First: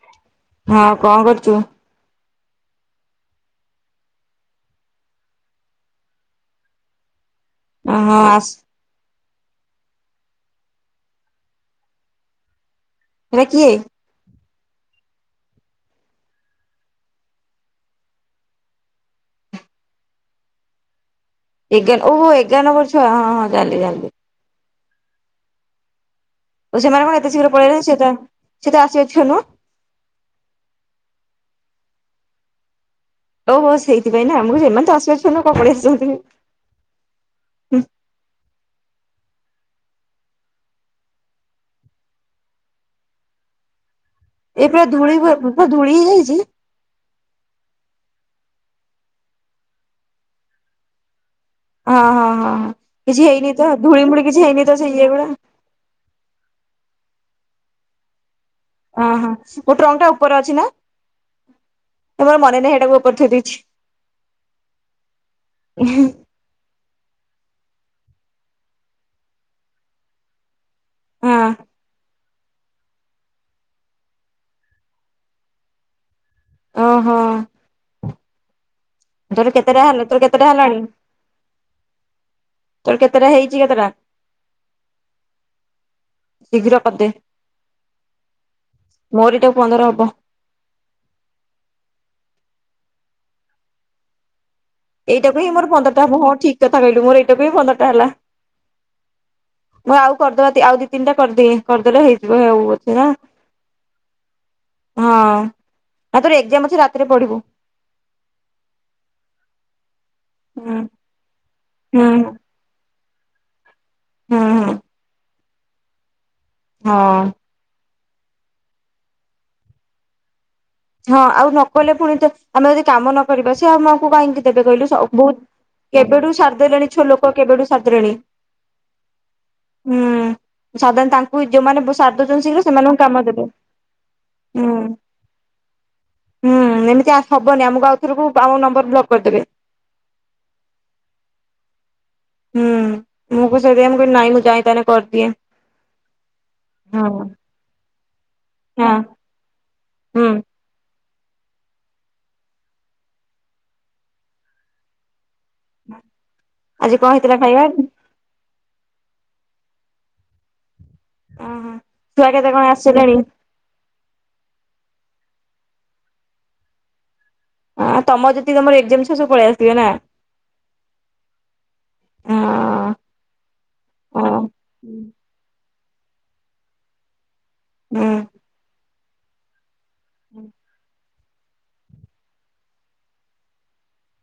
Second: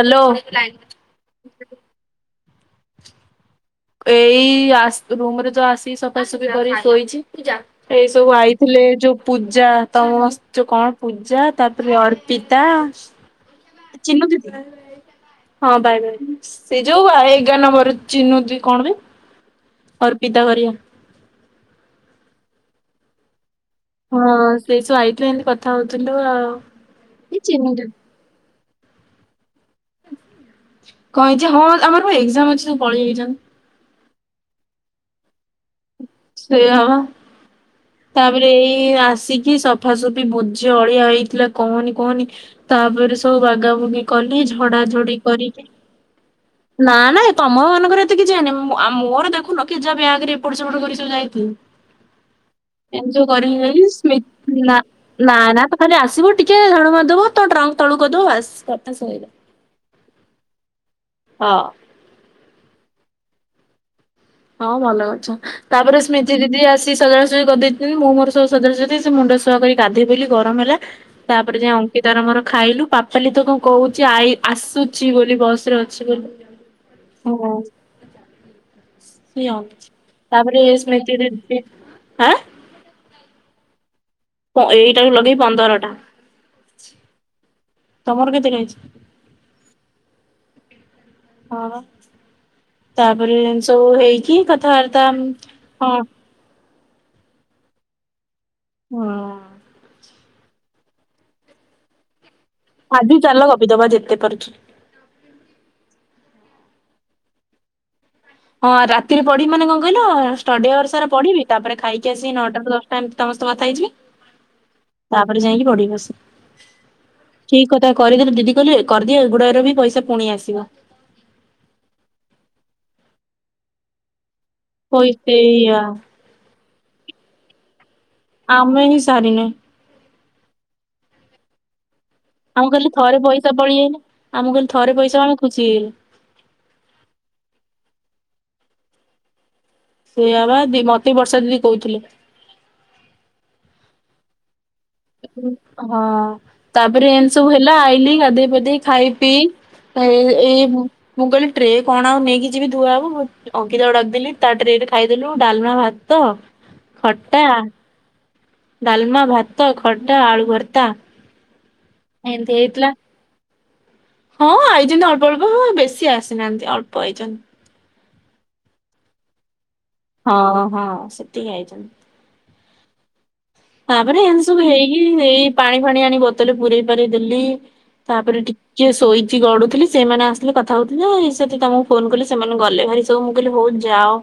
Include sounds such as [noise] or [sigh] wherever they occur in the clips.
Hello କ କରୁଚୁ? ଏଇ ଆସ ରୁମ ରେ ତ ଆସିିକି ସଫାସୁଫି କରିକି ଶୋଇଚି। ହଁ ଏଇସବୁ ଆସ ଆଇଥିଲେ ଯୋଉ। ପୂଜା ତମ ସେଇ ପୂଜା ତାପରେ ଅର୍ପିତା। ଏଟା କିଏ? ଚିନୁ ଦିଦି ନା। ହଁ ବାଏ ବାଇ ସେଇ ଯୋଉ ବା ଏଗାର ନମ୍ବର ଚିନୁ ଦି କ'ଣ ବେ ଅର୍ପିତା ଘରିଆ। ଏଗାର ଓହୋ ଏଗାର ନମ୍ୱର୍ ଛୁଆ ହଁ ହଁ ଜାନଲି ଜାନଲି। ହଁ ସେଇ ସବ ଆଇଥିଲେ। ଏମତି କଥା ହୋଉଥିଲୁ ଆଉ। ଓ ସେମାନେ କ'ଣ ଏତେ ଏ ଶୀଘ୍ର ଚିନୁ ଦି ପଳେଇଲେଣି। ସିଏ ତ ସିଏ ତ ଆସିବା ଛୁଆ ନୁହଁ। ଙ୍କ ହେଇଛି ହଁ ଆମର ପା ଏଗଜାମ ଅଛି ସବୁ ପଳେଇ ଆସିଛନ୍ତି ଓହୋ ସେଇଥିପାଇଁ ନା ମୁଁ କୋଉଚି ଏମାନେ ତ ଆସିବା ଛୁଆ ନୁଅ ଙ୍କ ପାଳିଆଇଚନ୍ତି। ସେୟପା। ତାପରେ ଏଇ ଆସିକି ସଫାସଫି ଭୋଜି ଅଳିଆ ହେଇଥିଲା। କହନି କହନି।। ତାପରେ ସବୁ ବାଗବୁଗି କଲି ଝଡା ଝଡି କରିକି। ହେଇଯାଉଚି। ନା ନାଇଁ ତମ ମାନଙ୍କର ଏତେ କିଛି ଯାଇନି ମୋର ଦେଖୁନ କେ ଯାହାହାଗରେ ଏପଟ ସେପଟ କରି ସବୁ ହଁ ହଁ ହଁ ହଁ ଯାଇଥିଲି। କିଛି ଏ ହେଇନି କରି ତ ଧୂଳି ସ୍ମ ମୂଳି କିଛି ହେଇନି ତ ନା ସେଇ ଇଏ ଗୁଡା ନା। ଖଲେ ଆସିବ ଟିକେ ଝାଡୁ କରି ଦବ ତ ଟ୍ରଙ୍କ ତଳୁ କରି ଦବ ହଁ ବାସ। ହଁ। ମୋ ତ୍ରଙ୍କ ଟା ଉପରେ ଅଛି ନା ହଁ ତ ମୋର ମନେହିଁଇଟାକୁ ଉପରେଥ ଦେଇଛି। ହଁ ଭଲ ଅଛ ତାପରେ ସ୍ମ। ଦିଦି ଆସି ସଜାସଜଜି କରିଦେଇଛନ୍ତି। ମୁଁ ମୋର ସୁ ସଜାଜ ସେ ମୁଣ୍ଡ ସଫା କରି ଗାଧେ ବୋଲି ଗରମ ହେଲା। ହଁ ତାପରେ ଯାଇଏ ଅଙ୍କିତାର ମର ଖାଇଲୁ ପାପ।। ପାପାଲି ତ କ'ଣ କହୁଛି? ଆ ଆସୁଛି ବୋଲି ବସ୍ ରେ ଅଛି ଓହୋ ବୋଲି। ସିଏ ତୋର କେତେଟା ଆସୁଛି ହେଲେ ତୋର କେତେଟା ତାପରେ ହେଲାଣି ସ୍ମୃତି ଦିଦି ଆଁ ତୋର କେତେଟା ହେଇଛି କେତେଟା। ଏଇଟାକୁ ଲଗେଇ ପନ୍ଦରଟା। ଶୀଘ୍ର କରିଦେ ତମର କେତେ ରହିଛି? ମୋରିଟା ପନ୍ଦର ହବ। ହଁ ତାପରେ ସବୁ ହେଇକି କଥାବାର୍ତ୍ତା।। ଏଇଟାକୁ ହିଁ ମୋର ପନ୍ଦରଟା ହ ହଁ ଠିକ କଥା କହିଲୁ ମୋର ଏଇଟାକୁ ହି ପନ୍ଦରଟା ହେଲା। ହଁ ମୁଁ ଆଉ କରିଦେବା ଆଉ ଦିଇ ତିନଟା କରିଦେଇ କରିଦେଲେ ହେଇଯିବଉ। ଆଜି ଚାଲ ଗପି ଦବା ଯେତେ ପାରୁଛି। ହଁ ଆ ତା ପରେଏଗଜାମ ଅଛି ରାତିରେ ପଢିବୁ। ହଁ ରାତିରେ ପଢିବି ମାନେ କଣ କହିଲ ଷ୍ଟଡି ହୁଁ ଆୱର୍ ସାର ପଢିବି ତାପରେ ହୁଁ ଖାଇକି ଆସିକି ନଅଟା। ତମତି ତମ ସହ କଥା ହେଇଯିବି। ହଁ ହଁ ତାରେ ଯାଇକି ପଡିିବ ବସକି। ହଁ ଠିକ କଥା କରିଦେଲେ ଦିଦି କହିଲେ କରିଦିଅୁଡ ର ବି ପଇସ ପୁଣି ଆସିବ। ହଁ ଆଉ ନକହଲେ ପୁଣି ତ ଆମେ ଯଦି କାମ ନ କରିବା ସେ ଆଉ ମା କଙ୍କୁ କାହିଁକି। କେବେ କହିଲୁ ପଇ ସେଇଆ ବହୁତ କେବେଠୁ ସାରିଦେଲେଣି ଛୁ ଲୋକ କେବେଠୁ ସାରିଦେଲେଣି। ଆମେ ହିଁ ସାରି ନେ। ହୁଁ ସାଧାରଣ ତାଙ୍କୁ ଯୋଉମାନେ ଦଉଛନ୍ତି ଶୀଘ୍ର ଆମକୁ କହିଲି ସେମାନଙ୍କୁ କାମ ଥରେ ଦେବେ ପଇସା ପେଳେଇ ଅଇଲେ ଆମକୁ ହୁଁ କହିଲି ଥରେ ପଇସା ଆମେ ଖୁସି ହେଇଲେ। ହୁଁ ଏମିତି ଆ ହବନି ଆମକୁ ଆଉଥରକୁ ଆମ ନମ୍ବର ବ୍ଲକ କରିଦେବେ। ସେଇଆବା ମତେ ବର୍ଷା ଦିଦି କହୁଥିଲେ। ହୁଁ ମୁଁ ସେପାଇଁ ମୁଁ ନାଇଁ ମୁଁ ଯାଇଁଥା ହଁ ହଁ ତାପରେ ଏନିତି ସବୁ ହେଲା ଆଇଲି ଗାଧେଇ ପଧେଇ ହଁ ଖାଇ ପିଇ ହୁଁ ଏଇ ମୁଁ କହିଲି ଟ୍ରେ କଣ ଆଉ ନେଇକି ଯିବି ଧୂଆ ହବ ମୁଁ ଅଙ୍କିତାକୁ ଡାକିଦେଲି ତା ଟ୍ରେରେ ଖାଇଦେଲୁ ଡାଲମା ଭାତ ଆଜି କଣ ହେଇଥିଲା ଖଟା। ଖାଇବା ଡାଲମା ଭାତ ଖଡ଼ା ଆଳୁ ଭର୍ତ୍ତା। ଓହୋ ଛୁଆ କେତେ ଏମିତି କଣ ହେଇଥିଲା ଆସିଲେଣି। ହଁ ଆଇଛନ୍ତି ଅଳ୍ପ ଅଳ୍ପ ହଁ ବେଶୀ ଆସିନାହାନ୍ତି ଅଳ୍ପ ଆଇଛନ୍ତି। ଆଁ ତମର ଯଦି ତମର ଏଗଜ୍ମା ମ ସବୁ ପଳେଇ ଆସିବେ ନା। ହଁ ହଁ ସେତିକି ଆଇଛନ୍ତି। ହଁ। ତାପରେ ହଁ। ଏମତି ସବୁ ହେଇକି ଏଇ ପାଣି ଫାଣି ଆଣି ବୋତଲ ପୁରରେଇ ପାରେଇ ଦେଲି ହୁଁ ତାପରେ। କିଏ ଶୋଇଛି ଗଡୁଥିଲେ ସେମାନେ ଆସିଲେ କଥା ହଉଥିଲେ। ସେଠି ତମକୁ ଫୋନ କଲି ସେମାନେ ଗଲେ ଭାରି ସବୁ ମୁ କିହିଲି ହଉ ଯାଅ।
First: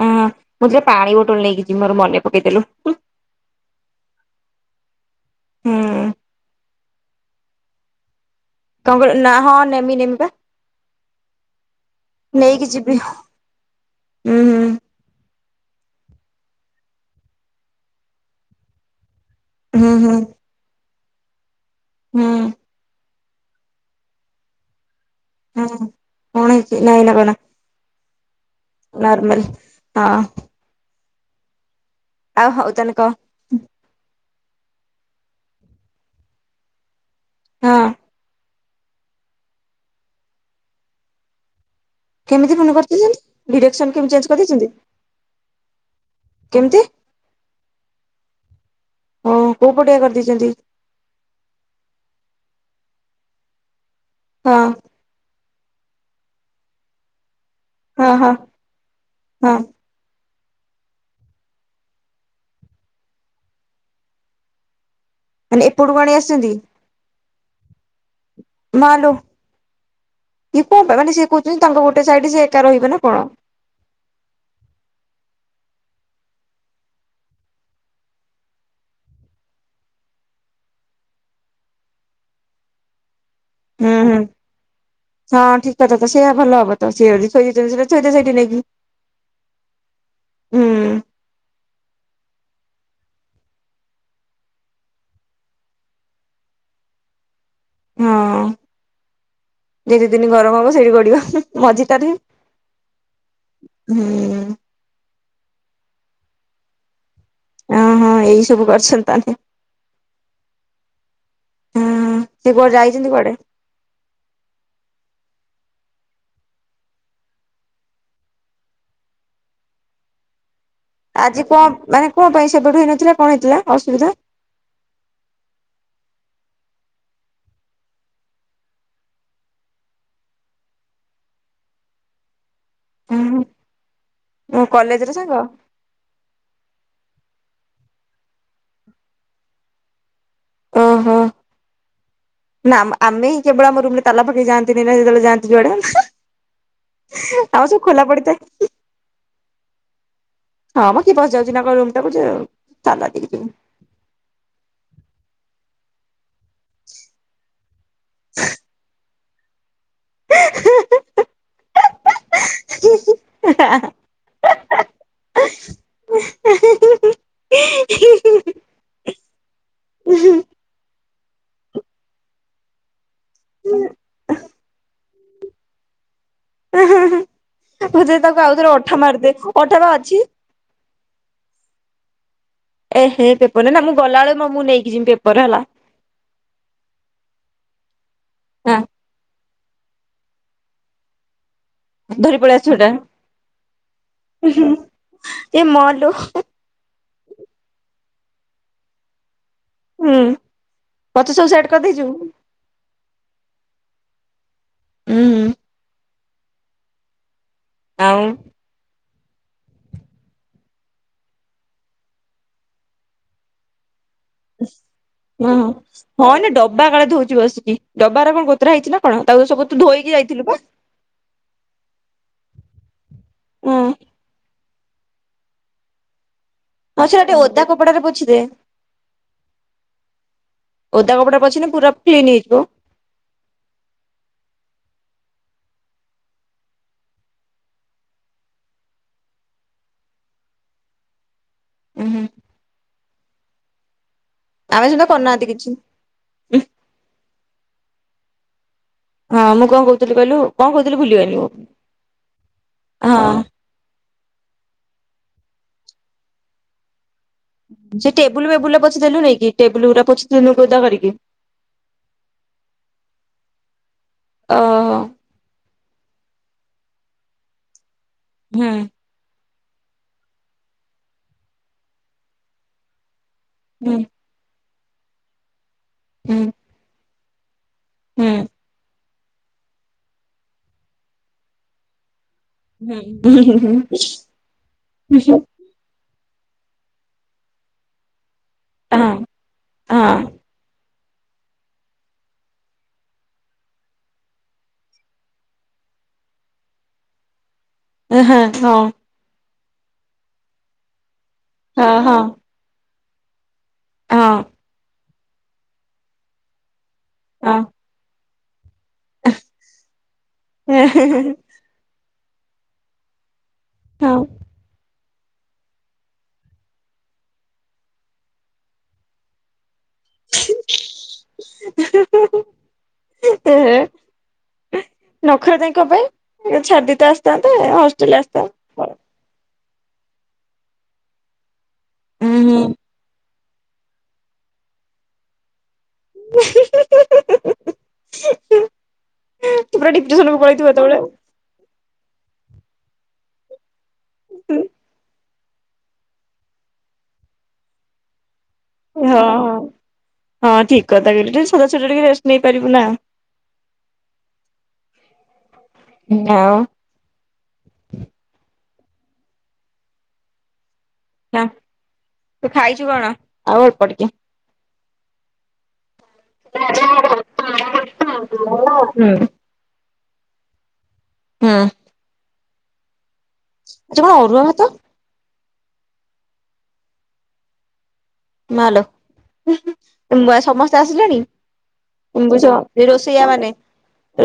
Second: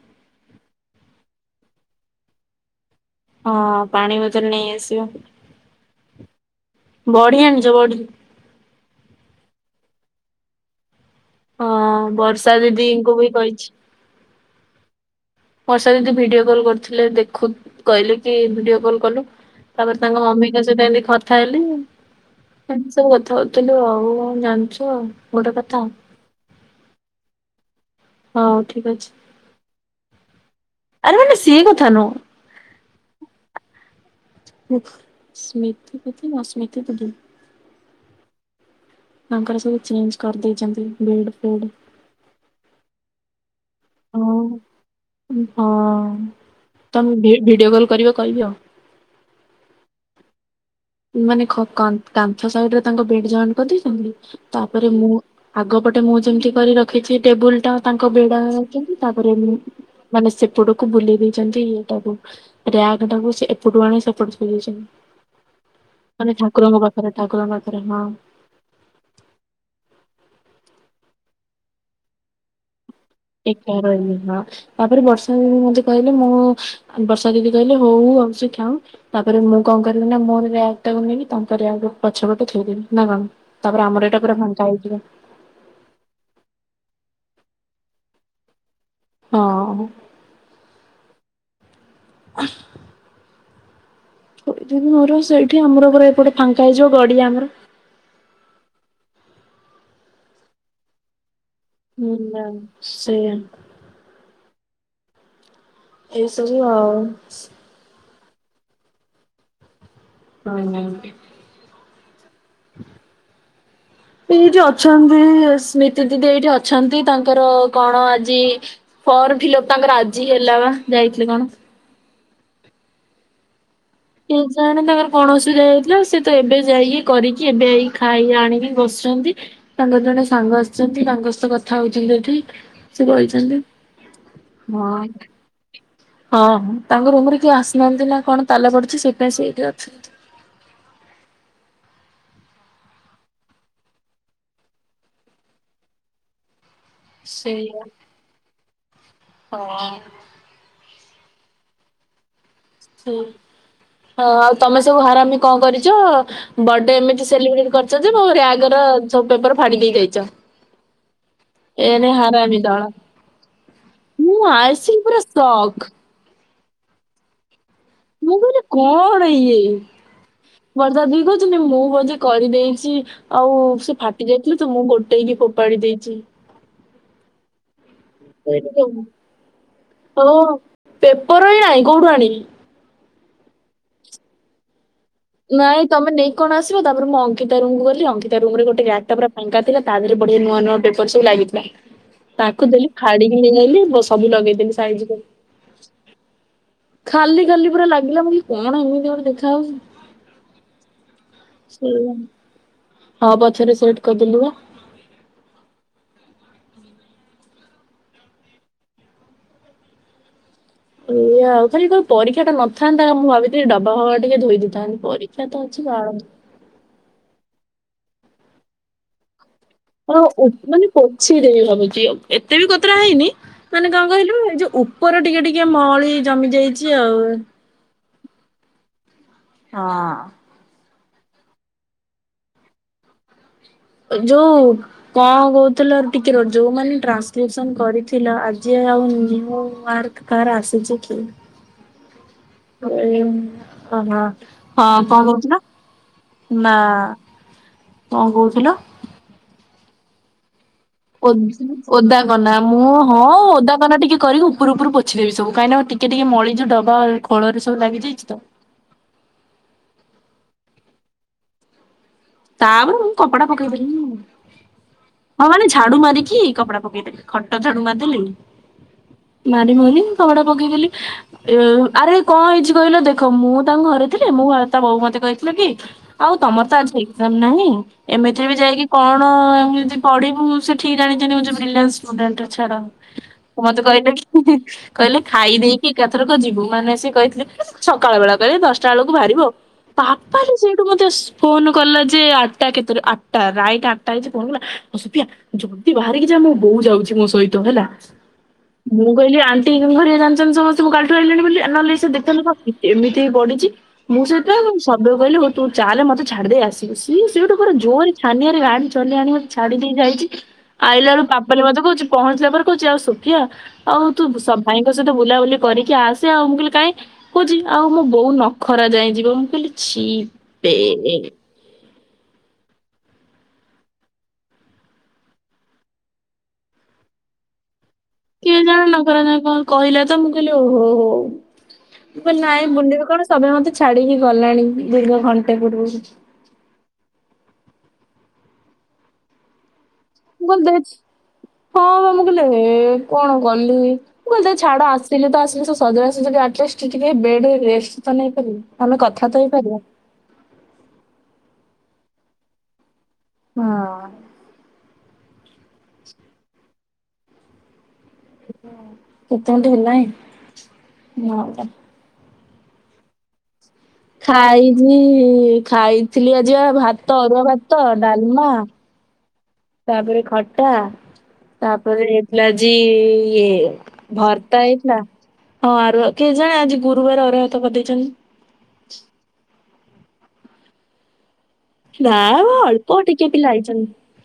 ହଁ ମୁଁ ମୋ ଝିଅ ପାଣି ବୋଟଲ ନେଇକି ଯିବି ମୋର ମନେ ପକେଇଦେଲୁ। ହଁ ପାଣି ବୋତଲ ନେଇ ଆସିବ। ହୁଁ। ବଢି ଆଣିଛ ବଢି। କଣ କହିଲ ନା ହଁ ନେମି ନେମି ବା। ହଁ ବର୍ଷା ନେଇକି ଯିବି ଦିଦିଙ୍କୁ ବି କହିଛି। ହୁଁ ହୁଁ ବର୍ଷା ଦିଦି ଭିଡିଓ କଲ୍ କରିଥିଲେ ଦେଖୁ କହିଲେ କି ଭିଡିଓ କଲ୍ କଲୁ। ହୁଁ ତାପରେ ହୁଁ ତାଙ୍କ ମମିଙ୍କ ସହିତ ଏମିତି କଥା ହେଲି। ହୁଁ। ଏମତି ସବୁ କଥା ହଉଥିଲୁ ଆଉ ଜାଣିଛ ଗୋଟେ କଥା। ହୁଁ। କଣ ହେଇଛି ନାଁ ଏଇନା କହନା। ହଉ। ଠିକ ଅଛି ନର୍ମାଲ ହଁ। ଆରେ ମାନେ ସିଏ କଥା ନୁହଁ। ଆଉ ହଉ ତାହାନେ କହ। [unintelligible] ହଁ। ତାଙ୍କର ସବୁ ଚେଞ୍ଜ କରିଦେଇଛନ୍ତି ବେର୍ଡ ଫେର୍ଡ। କେମିତି ଫୁଣି କରିଦେଇଛନ୍ତି ଡିରେକ୍ସନ କେମିତି ହଁ ଚେଞ୍ଜ କରିଦେଇଛନ୍ତି। ହଁ କେମିତି ତମେ ଭିଡିଓ କଲ୍ କରିବ କହିବି ଆଉ। ଓ କୋଉ ପଟିଆ କରିଦେଇଛନ୍ତି। ମାନେ କାନ୍ଥ ସାଇଡରେ ତାଙ୍କ ବେଡ ଜଏଣ୍ଟ କରିଦେଇଛନ୍ତି ହଁ। ତାପରେ ମୁଁ। ଆଗପଟେ ମୁଁ ଯେମିତି କରି ରଖିଛି ଟେବୁଲ ଟା ହଁ ତାଙ୍କ ହଁ ବେଡ ଅଛନ୍ତି ତାପରେ ହଁ ମାନେ ସେପଟକୁ ବୁଲି ଦେଇଛନ୍ତି ଏଇଟାକୁୁ। ରିୟାକ ଟାକୁ ସେ ଏପଟୁ ଆଣି ସେପଟେ ଥୋଇଦେଇଛନ୍ତି। ମାନେ ଏପଟକୁ ଆଣି ମାନେ ଆସିଛନ୍ତି ଠାକୁରଙ୍କ ପାଖରେ ଠାକୁରଙ୍କ ପାଖରେ ହଁ। ମାଲୋ କିଏ କଣ ପାଇଁ ମାନେ ସେଏ କହୁଛନ୍ତି ତାଙ୍କ ଗୋଟେ ସାଇଡରେ ସେ ଏକା ରହିବେ ନା କଣ। ଏକା ରହିବି ହଁ। ତାପରେ ବର୍ଷା ଦିଦି ମତେ କହିଲେ ମୁଁ ବର୍ଷା ଦିଦି କହିଲେ ହଉ ଆଉ ସେ ଖାଉ। ତାପରେ ମୁଁ କଣ କଲିନା ମୋ ରିୟାକ ଟାକୁ ନେଇକି ତାଙ୍କର ରିୟାକ ପଛ ପଟେ ଥୋଇଦେବି ନା କଣ। ତାପରେ ହୁଁ ଆମର ହୁଁ ଏଇଟା ପୁରା ଫାଙ୍କା ହେଇଯିବ। ହଁ ଠିକ କଥା ତ ସେଇଆ ଭଲ ହବ ତ ସିଏ ଯଦି ଥୋଇଛନ୍ତି ଥୋଇଦେ ସେଇଠି ନେଇକି। ହଁ। ହୁଁ। [inaudible] ଥୋଇଦେବି ମୋର ସେଇଠି ଆମରପୁରା ଏପଟେ ଫାଙ୍କା ହେଇଯିବ ଗଡିଆ ଆମର ହଁ ଯେତେ ଦିନ ଗରମ ହବ ସେଇଠି ଗଢିବ। ହୁଁ ମାମ ସେଇଆ ହୁଁ। ଏସବୁ ଆଉ ଓହୋ ଏଇ ସବୁ କରିଛନ୍ତି ତାନେ ହଁଁ ହଁ। ହୁଁ ସିଏ କୁଆଡେ ଯାଇଛନ୍ତି କୁଆଡେ? [inaudible] ସେ ଯୁ ଅଛନ୍ତି ସ୍ମୃତି ଦିଦି ଏଇଠି ଅଛନ୍ତି ତାଙ୍କର କଣ ଆଜି ଫର୍ମ୍ ଫିଲପ ତାଙ୍କର ଆଜି ହେଲା ବା। ଆଜି କଣ ମାନେ କଣ ପାଇଁ ସେବେଠୁ ହେଇନଥିଲା କଣ ହେଇଥିଲା ଅସୁବିଧା? କେଜାଣି ତାଙ୍କର କଣ ଅସୁବିଧା ହେଇଥିଲା ସେ ତ ଏବେ ଯାଇକି କରିକି ଏବେ ଏଇ ଖାଇ ଆଣିକି ବସିଛନ୍ତି। ତାଙ୍କର ଜଣେ ସାଙ୍ଗ ଆସିଛନ୍ତି ତାଙ୍କ ସହ କଥା ହଉଛନ୍ତି ଏଠି। ସେ କହିଛନ୍ତି ଓ ହଁ। କଲେଜ ର ସାଙ୍ଗ ହଁ ତାଙ୍କ ରୁମ ରେ କିଏ ଆସିନାହାନ୍ତି ନା କଣ ତାଲା ପଡୁଛି ସେଥିପାଇଁ ସେ ଏଠି ଅଛନ୍ତି। ଅଁ ହଁ। ନା ଆମ ଆମେ ହିଁ କେବଳ ଆମ ରୁମ ରେ ତାଲା ପାଖେଇ ଯାଆନ୍ତିନି ନା ଯେତେବେଳେ ଯାନ୍ତି ଯୁଆଡେ। ଆଉ ସବୁ ସେଇଆ ଖୋଲା ପଡିଥାଏ। ହଁ। ହଁ ମ କି ପସି ଯାଉଛି ନା କ ରୁମ୍ ଟାକୁ ଯେ ତାଲା ହୁଁ। ଦେଇକି ଯିବି। ହଁ ଆଉ ତମେ ସବୁ ହାରାମି କଣ କରିଛ ବଡେ ଏମିତି ସେଲିବ୍ରେଟ କରି କରିଛ ଯେ ମୋ ବ୍ୟାଗ ର ସବୁ ପେପର ଫାଡିି ଦେଇ ଯାଇଛ ଏଡେ ହାରା ମୁଁ ଆସିକ୍ ପୁର ଶକ୍ ଖୁଁ ଖୁଁ ଖୁଁ। ମୁଁ କହିଲି କଣ ଇଏ? ଉ ହୁଁ। [unintelligible] କହୁଛନ୍ତି ମୁଁ ବଧେ କରିଦେଇଛି। ଆଉ ସେ ଫାଟି ଯାଇଥିଲେ ତ ମୁଁ ଗୋଟେଇକି ଫୋପାଡି ଦେଇଛି। ହଁ ହୁଁ ହୁଁ ତାକୁ ଆଉଥରେ ଅଠା ମାରିଦେ ଅଠା ବା ଅଛି। ଓ ପେପର ହିଁ ନାହିଁ କୋଉଠୁ ଆଣିବି। ଏ ହେ ପେପର ନାଇଁ ମୁଁ ଗଲାବେଳେ ମୁଁ ନେଇକି ପେ ନାଁଇଁ। ତମେ ନେଇ କଣ ଆସିବ ତାପରେ ମୁଁ ଅଙ୍କିତା ରୁମ କୁ ଗଲି ଅଙ୍କିତା ରୁମ୍ ରେ ଗୋଟ ଗାଡି ଟା ପୂରା ଫାଙ୍କା ଥିଲା ତା ଦେହରେ ବଢିଆ ନୂଆଁ ନୂଆଁ ସବୁ ଲାଗିଥିଲା ଧରି ପଳେଇ ତାକୁ ଆସିବୁ ଏଟା ଦେଲି ଫାଡିକି ନେଇଆଇଲି ସବୁ ଲଗେଇଦେଲି ସାଇଜିକରିକି। ଏ ମାଲୋ ଖାଲି ଖାଲି ପୁରା ଲାଗିଲା ମୁଁ କହିଲି କଣ ଏମିତି ଗୋଟେ ଦେଖା ଯାଉଛି। ହୁଁ ମତେ ସବୁ ସେଟ୍ କରିଦେଇଛୁ? ସେଇଆ ହଁ ପଛରେ ସେଟ କରିଦେଲୁ ବା। ଉ ହୁଁ। ଆଉ ହେଇଆ ଆଉ ଖାଲି ପରୀକ୍ଷା ଟା ନଥାନ୍ତା ମୁଁ ଭାବିଥିଲି ଡବା ଫବା ଟିକେ ଧୋଇ ଦେଇଥାନ୍ତି ପରୀକ୍ଷା ତ ଅଛି ବାଳ ବା କାଳେ ଧଉଛି ବସିକି ଡବାରେ କଣ କୋତରା ହେଇଛି ନା। କଣ ତାକୁ ସବୁ ତୁ ଧୋଇ [unintelligible] ମାନେ ପୋଛିଦେବି ଭାବୁଛି ଏତେ ବି କତୋରା ହେଇନି ହଁ ମାନେ କଣ କହିଲୁ ଏଇ ଯୋଉ ଉପରେ ଟିକେ ଟିକେ ମଳି ଜମି ଯାଇ ପଛଟା ଟିକେ ଓଦା କପଡାରେ ପଛିଦେ। ହଁ। ଓଦା କପଡ଼ା ରେ ପୋଛିଲେ ପୁରା କ୍ଲିନ୍ ହେଇଯିବ। ଯୋଉ କଣ କହୁଥିଲ ଟିକେ ରୁହ ଯୋଉମାନେ ଟ୍ରାନ୍ସକ୍ରିପ୍ସନ କରିଥିଲ ଆଜି ଆଉ କାହାର ଆସିଛି କି? ଉୁଁ ହୁ। ଉ ଓହୋ ହଁ ଆମେ କଣ ସେମିତି କରୁନାହାନ୍ତି କହୁଥିଲ? କିଛି। ନା କଣ କହୁଥିଲ? ହଁ ମୁଁ କଣ କହୁଥିଲି କହିଲୁ କଣ କହୁଥିଲି ଭୁଲି ଓ ଓଦାକନା ମୁଁ ହଁ ଓଦାକନା ଟିକେ କରିକି ଘର ଫର ପୋଛି ଦେବି ସବୁ କାଇଁନା ଟିକେ ଟିକେ ମଳି ଯୋଉ ଡବା ଖୋଳରେ ସବୁ ସେ ଲାଗିଯାଇଛି ତ ଟେବୁଲୁ ବେବୁଲ ରେ ପୋଛି ଦେଲୁ ନାଇକି ଟେବୁଲ ଗୁଡା ପୋଛି ଦେଲୁ ଓଦା କରିକି। ତାପରେ ମୁଁ କପଡା ପକେଇଦେବି ଓହୋ ହଁ ମାନେ ଝାଡୁ ମାରିକି କପଡା ପକେଇଦେବି। ଖଟ ଝାଡୁ ମାରି ଦେଲି। ହୁଁ। ମାରିବି ବୋଲି କପଡା ପକେଇଦେଲି ଆରେ କଣ ହେଇଛି କହିଲ ଦେଖ ମୁଁ ତାଙ୍କ ହୁଁ ଘରେ ଥିଲେ ମୁଁ ତା ବୋଉ ମତେ କହିଥିଲେ କି ଆଉ ହୁଁ ତମର ତ ଆଜି ଏକଜାମ୍ ନାହିଁ ହୁଁ। ଏମିତିରେ ବି ଯାଇକି କଣ [unintelligible] ପଢିବୁ ସେ ଠିକ ଜାଣିଛନ୍ତିି ମୋ ଝିଅ ରିଲିଆନ୍ସ କୋଦାଳ ଟା ଛାଡ ହୁଁ ହୁଁ ମତେ କହିଲେ କି କହିଲେ ହୁଁ ଖାଇ ଦେଇ କି ଏକାଥରକ ଯିବୁ ମାନେ ସେ କହିଥିଲେ ସକାଳ ବେଳେ କହିବେ ଦଶଟା ବେଳକୁ ବାହାରିବୁ ଆଉ ହଁ ବାପାଲୋ ସେଠୁ ବୋଧେ ଫୋନ କଲା ଯେ ଆଠଟା କେତେ ଆଠଟା ରାଇଟ ଆଠଟା ହେଇଛି ଫୋନ୍ କଲା ସୋଫିଆ ଯଲ୍ଦି ବାହାରିକି ଯା ମୋ ବୋଉ ଯାଉଛି ମୋ ସହିତ ହେଲା। ହଁ। ମୁଁ କହିଲି ଆଣ୍ଟି ଘରିକା ଜାଣିଛନ୍ତି ସମସ୍ତେ ମୁଁ କାଲି ଠୁ ଆଇଣିନି ବୋଲି ନହେଲେ ହଁ ସେ ହଁ ଦେଖ [unintelligible] ଏମିତି ପଡିଛି। ମୁଁ ହଁ ସେଇଟା ଶବ୍ୟ କୁ କହିଲି ହଉ ତୁ ଚାଲେ ମତେ ଛାଡି ଦେଇେ ଆସିବୁ ସିଏ ସେଇଠୁ ହଁ ପୁରା ଜୋରେ ଛାନିଆରେ ଗାଡି ଚଲେଇ ଆଣି ମତେ ଛାଡି ଦେଇ ଯାଇଛି ଆଇଲାବେଳୁ ପା ରୂପାଲି ମତେ କହୁଛି ପହଞ୍ଚିଲା ପରେ କହୁଛି ଆଉ ସୋଫିଆ ଆଉ ତୁ ହଁ। ସ ଭାଇଙ୍କ ସହିତ ବୁଲାବୁଲି କରିକି ଆସେ ଆଉ ମୁଁ କହିଲି କାଇଁ କହୁଛି ଆଉ ମୋ ବୋଉ ନଖରା ଯାଏଁ ଯିବ ମୁଁ କହିଲି ଛି ପେ ଏ ନଖରା ଯାଏ କଣ ପାଇଁ ଛାଡିଦେଇ ତ ଆସିଥାନ୍ତେ ହଷ୍ଟେଲ ଆସିଥା ଜା ନଖରା ଯାଏ କଣ କହିଲେ ତ ମୁଁ କହିଲି ଓହୋ ହୋ ମୁଁ ଉଁ କହିଲି ହୁଁ ନାଇଁ ବୁଲିବି କଣ ସବେ ମତେ ଛାଡିକି ଗଲାଣି ଦୀର୍ଘ ଘଣ୍ଟେ ପୂର୍ବରୁ। ପ୍ରେଡିକ୍ଟେସନ କୁ ପଳେଇଥିବୁ ସେତେବେଳେ ମୁଁ କହିଲି ଧେତ୍ ଆଉ। ହଁ ବା ମୁଁ କହିଲି ହେ କଣ କଲି ମୁଁ କହିଲି ଦେ ଛାଡ ଆସିଲି ତ ଆସିଲି ସଜଡା ସଜଡ଼ି ଆଲିଷ୍ଟ ଟିକେ ବେଡ ରେଷ୍ଟ ତ ନେଇପାରିବ ଆମେ ହଁ କଥା ତ ହେଇପାରିବା ହଁ ଠିକ୍ କଥା କହିଲୁ ଟିକେ ସଜଡା ସଜଡ଼ି ଟିକେ ରେଷ୍ଟ ନେଇ ପାରିବୁ ନା। ହଁ। ନା କେତେ ମିନିଟ୍ ହେଲାଇଁ ନା [unintelligible] ତୁ ଖାଇଛୁ କଣ ଆଉ ଅଳ୍ପ ଟିକେ। ଖାଇଛି ଖାଇଥିଲି ଆଜିିବା ଭାତ ଅରୁଆ ଭାତ ଡାଲମା ହୁଁ। ତାପରେ ଖଟା ଆଜି ତାପରେ ହେଇଥିଲା ଆଜି ଇଏ କଣ ଅରୁଆ ଭାତ ଭର୍ତ୍ତା ହେଇଥିଲା ହଁ ଆରୁଅ କେଜାଣି ଆଜି ଗୁରୁବାର ଅରୁଆ ଭାତ କରିଦେଇଚନ୍ତି। ମାଲୋ [unintelligible] ସମସ୍ତେ ଆସିଲେଣି? ବୁଝ ନାଇଁମ ଅଳ୍ପ ରୋଷେଇଆ ଟିକେ ମାନେ ପିଲା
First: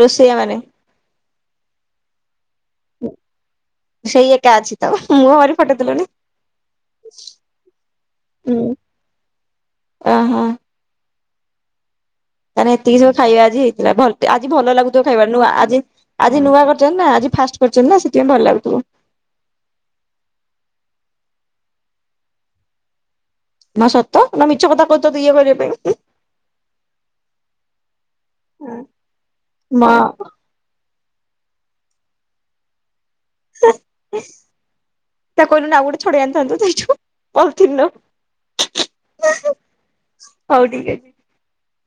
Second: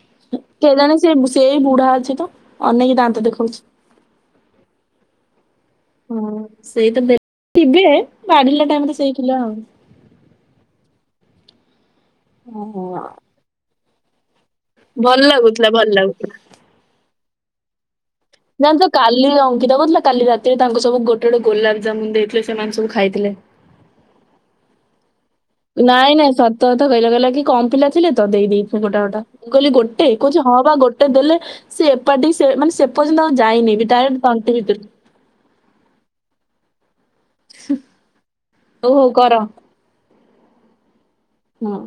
ରୋଷେଇଆ ମାନେ କେଜାଣି ସେ ସେଇ ବୁଢା ଅଛି ତ। ଅନେଇକି ଦାନ୍ତ ଦେଖୋଉଚି। ସେଇ ଏକା ଅଛି ତ, ମୁହଁ ମାରି ଫଟେଇ ଦେଲୁନି। ହଁ ସେଇ ତ ବେ ଥିବେ ବାଢିଲା ଟାଇମ୍ ରେ ସେଇ ଥିଲା ଆଉ। ଓହୋ। ତାହେନେ ଓହୋ ଏତିକି ସବୁ ଖାଇବା ଆଜି ହେଇଥିଲା ଭଲ୍ ଆଜି ଭଲ ଲାଗୁଥିବ ଖାଇବା ନୂଆ ଲାଗୁଥିଲା ଭଲ ଲାଗୁଥିଲା। ଆଜି-ଆଜି ନୂଆ କରିଚନ୍ତି ନା ଆଜି ଫାଷ୍ଟ କରିଚନ୍ତି ନା ସେଥିପାଇଁ ଭଲ ଜାଣିଛ ଲାଗୁଥିବ। କାଲି ଅଙ୍କିତା କହୁଥିଲା କାଲି ରାତିରେ ତାଙ୍କୁ ସବୁ ଗୋଟେ-ଗୋଟେ ଗୋଲାପଜାମୁନ୍ ଦେଇଥିଲେ ସେମାନେ ସବୁ ଖାଇଥିଲେ। ମା ସତ ନା ମିଛ କଥା କହି ତତେ ଇଏ କରିବେ ନାଇଁ-ନାଇଁ ସତକଥା କହିଲା, କହିଲା କି କମ୍ ପିଲା ଥିଲେ ତ ଦେଇ ଦେଇଚି ଗୋଟା-ଗୋଟା ମୁଁ କହିଲି ମା ଗୋଟେ କହୁଚି ହଁ ବା ଗୋଟେ ଦେଲେ ସିଏ ଏପାଟି ସେ ମାନେ ସେପର୍ଯ୍ୟନ୍ତ ଆଉ ଯାଇନି ବି ଡାଇରେକ୍ଟ ତଣ୍ଟି ଭିତରୁ ତାକୁ କହିଲୁନୁ ଆଉ ଗୋଟେ ଛଡେଇଆଣିଥାନ୍ତୁ [unintelligible] ଓହୋ କର ହଉ ଠିକ୍ ଅଛି। ହଁ।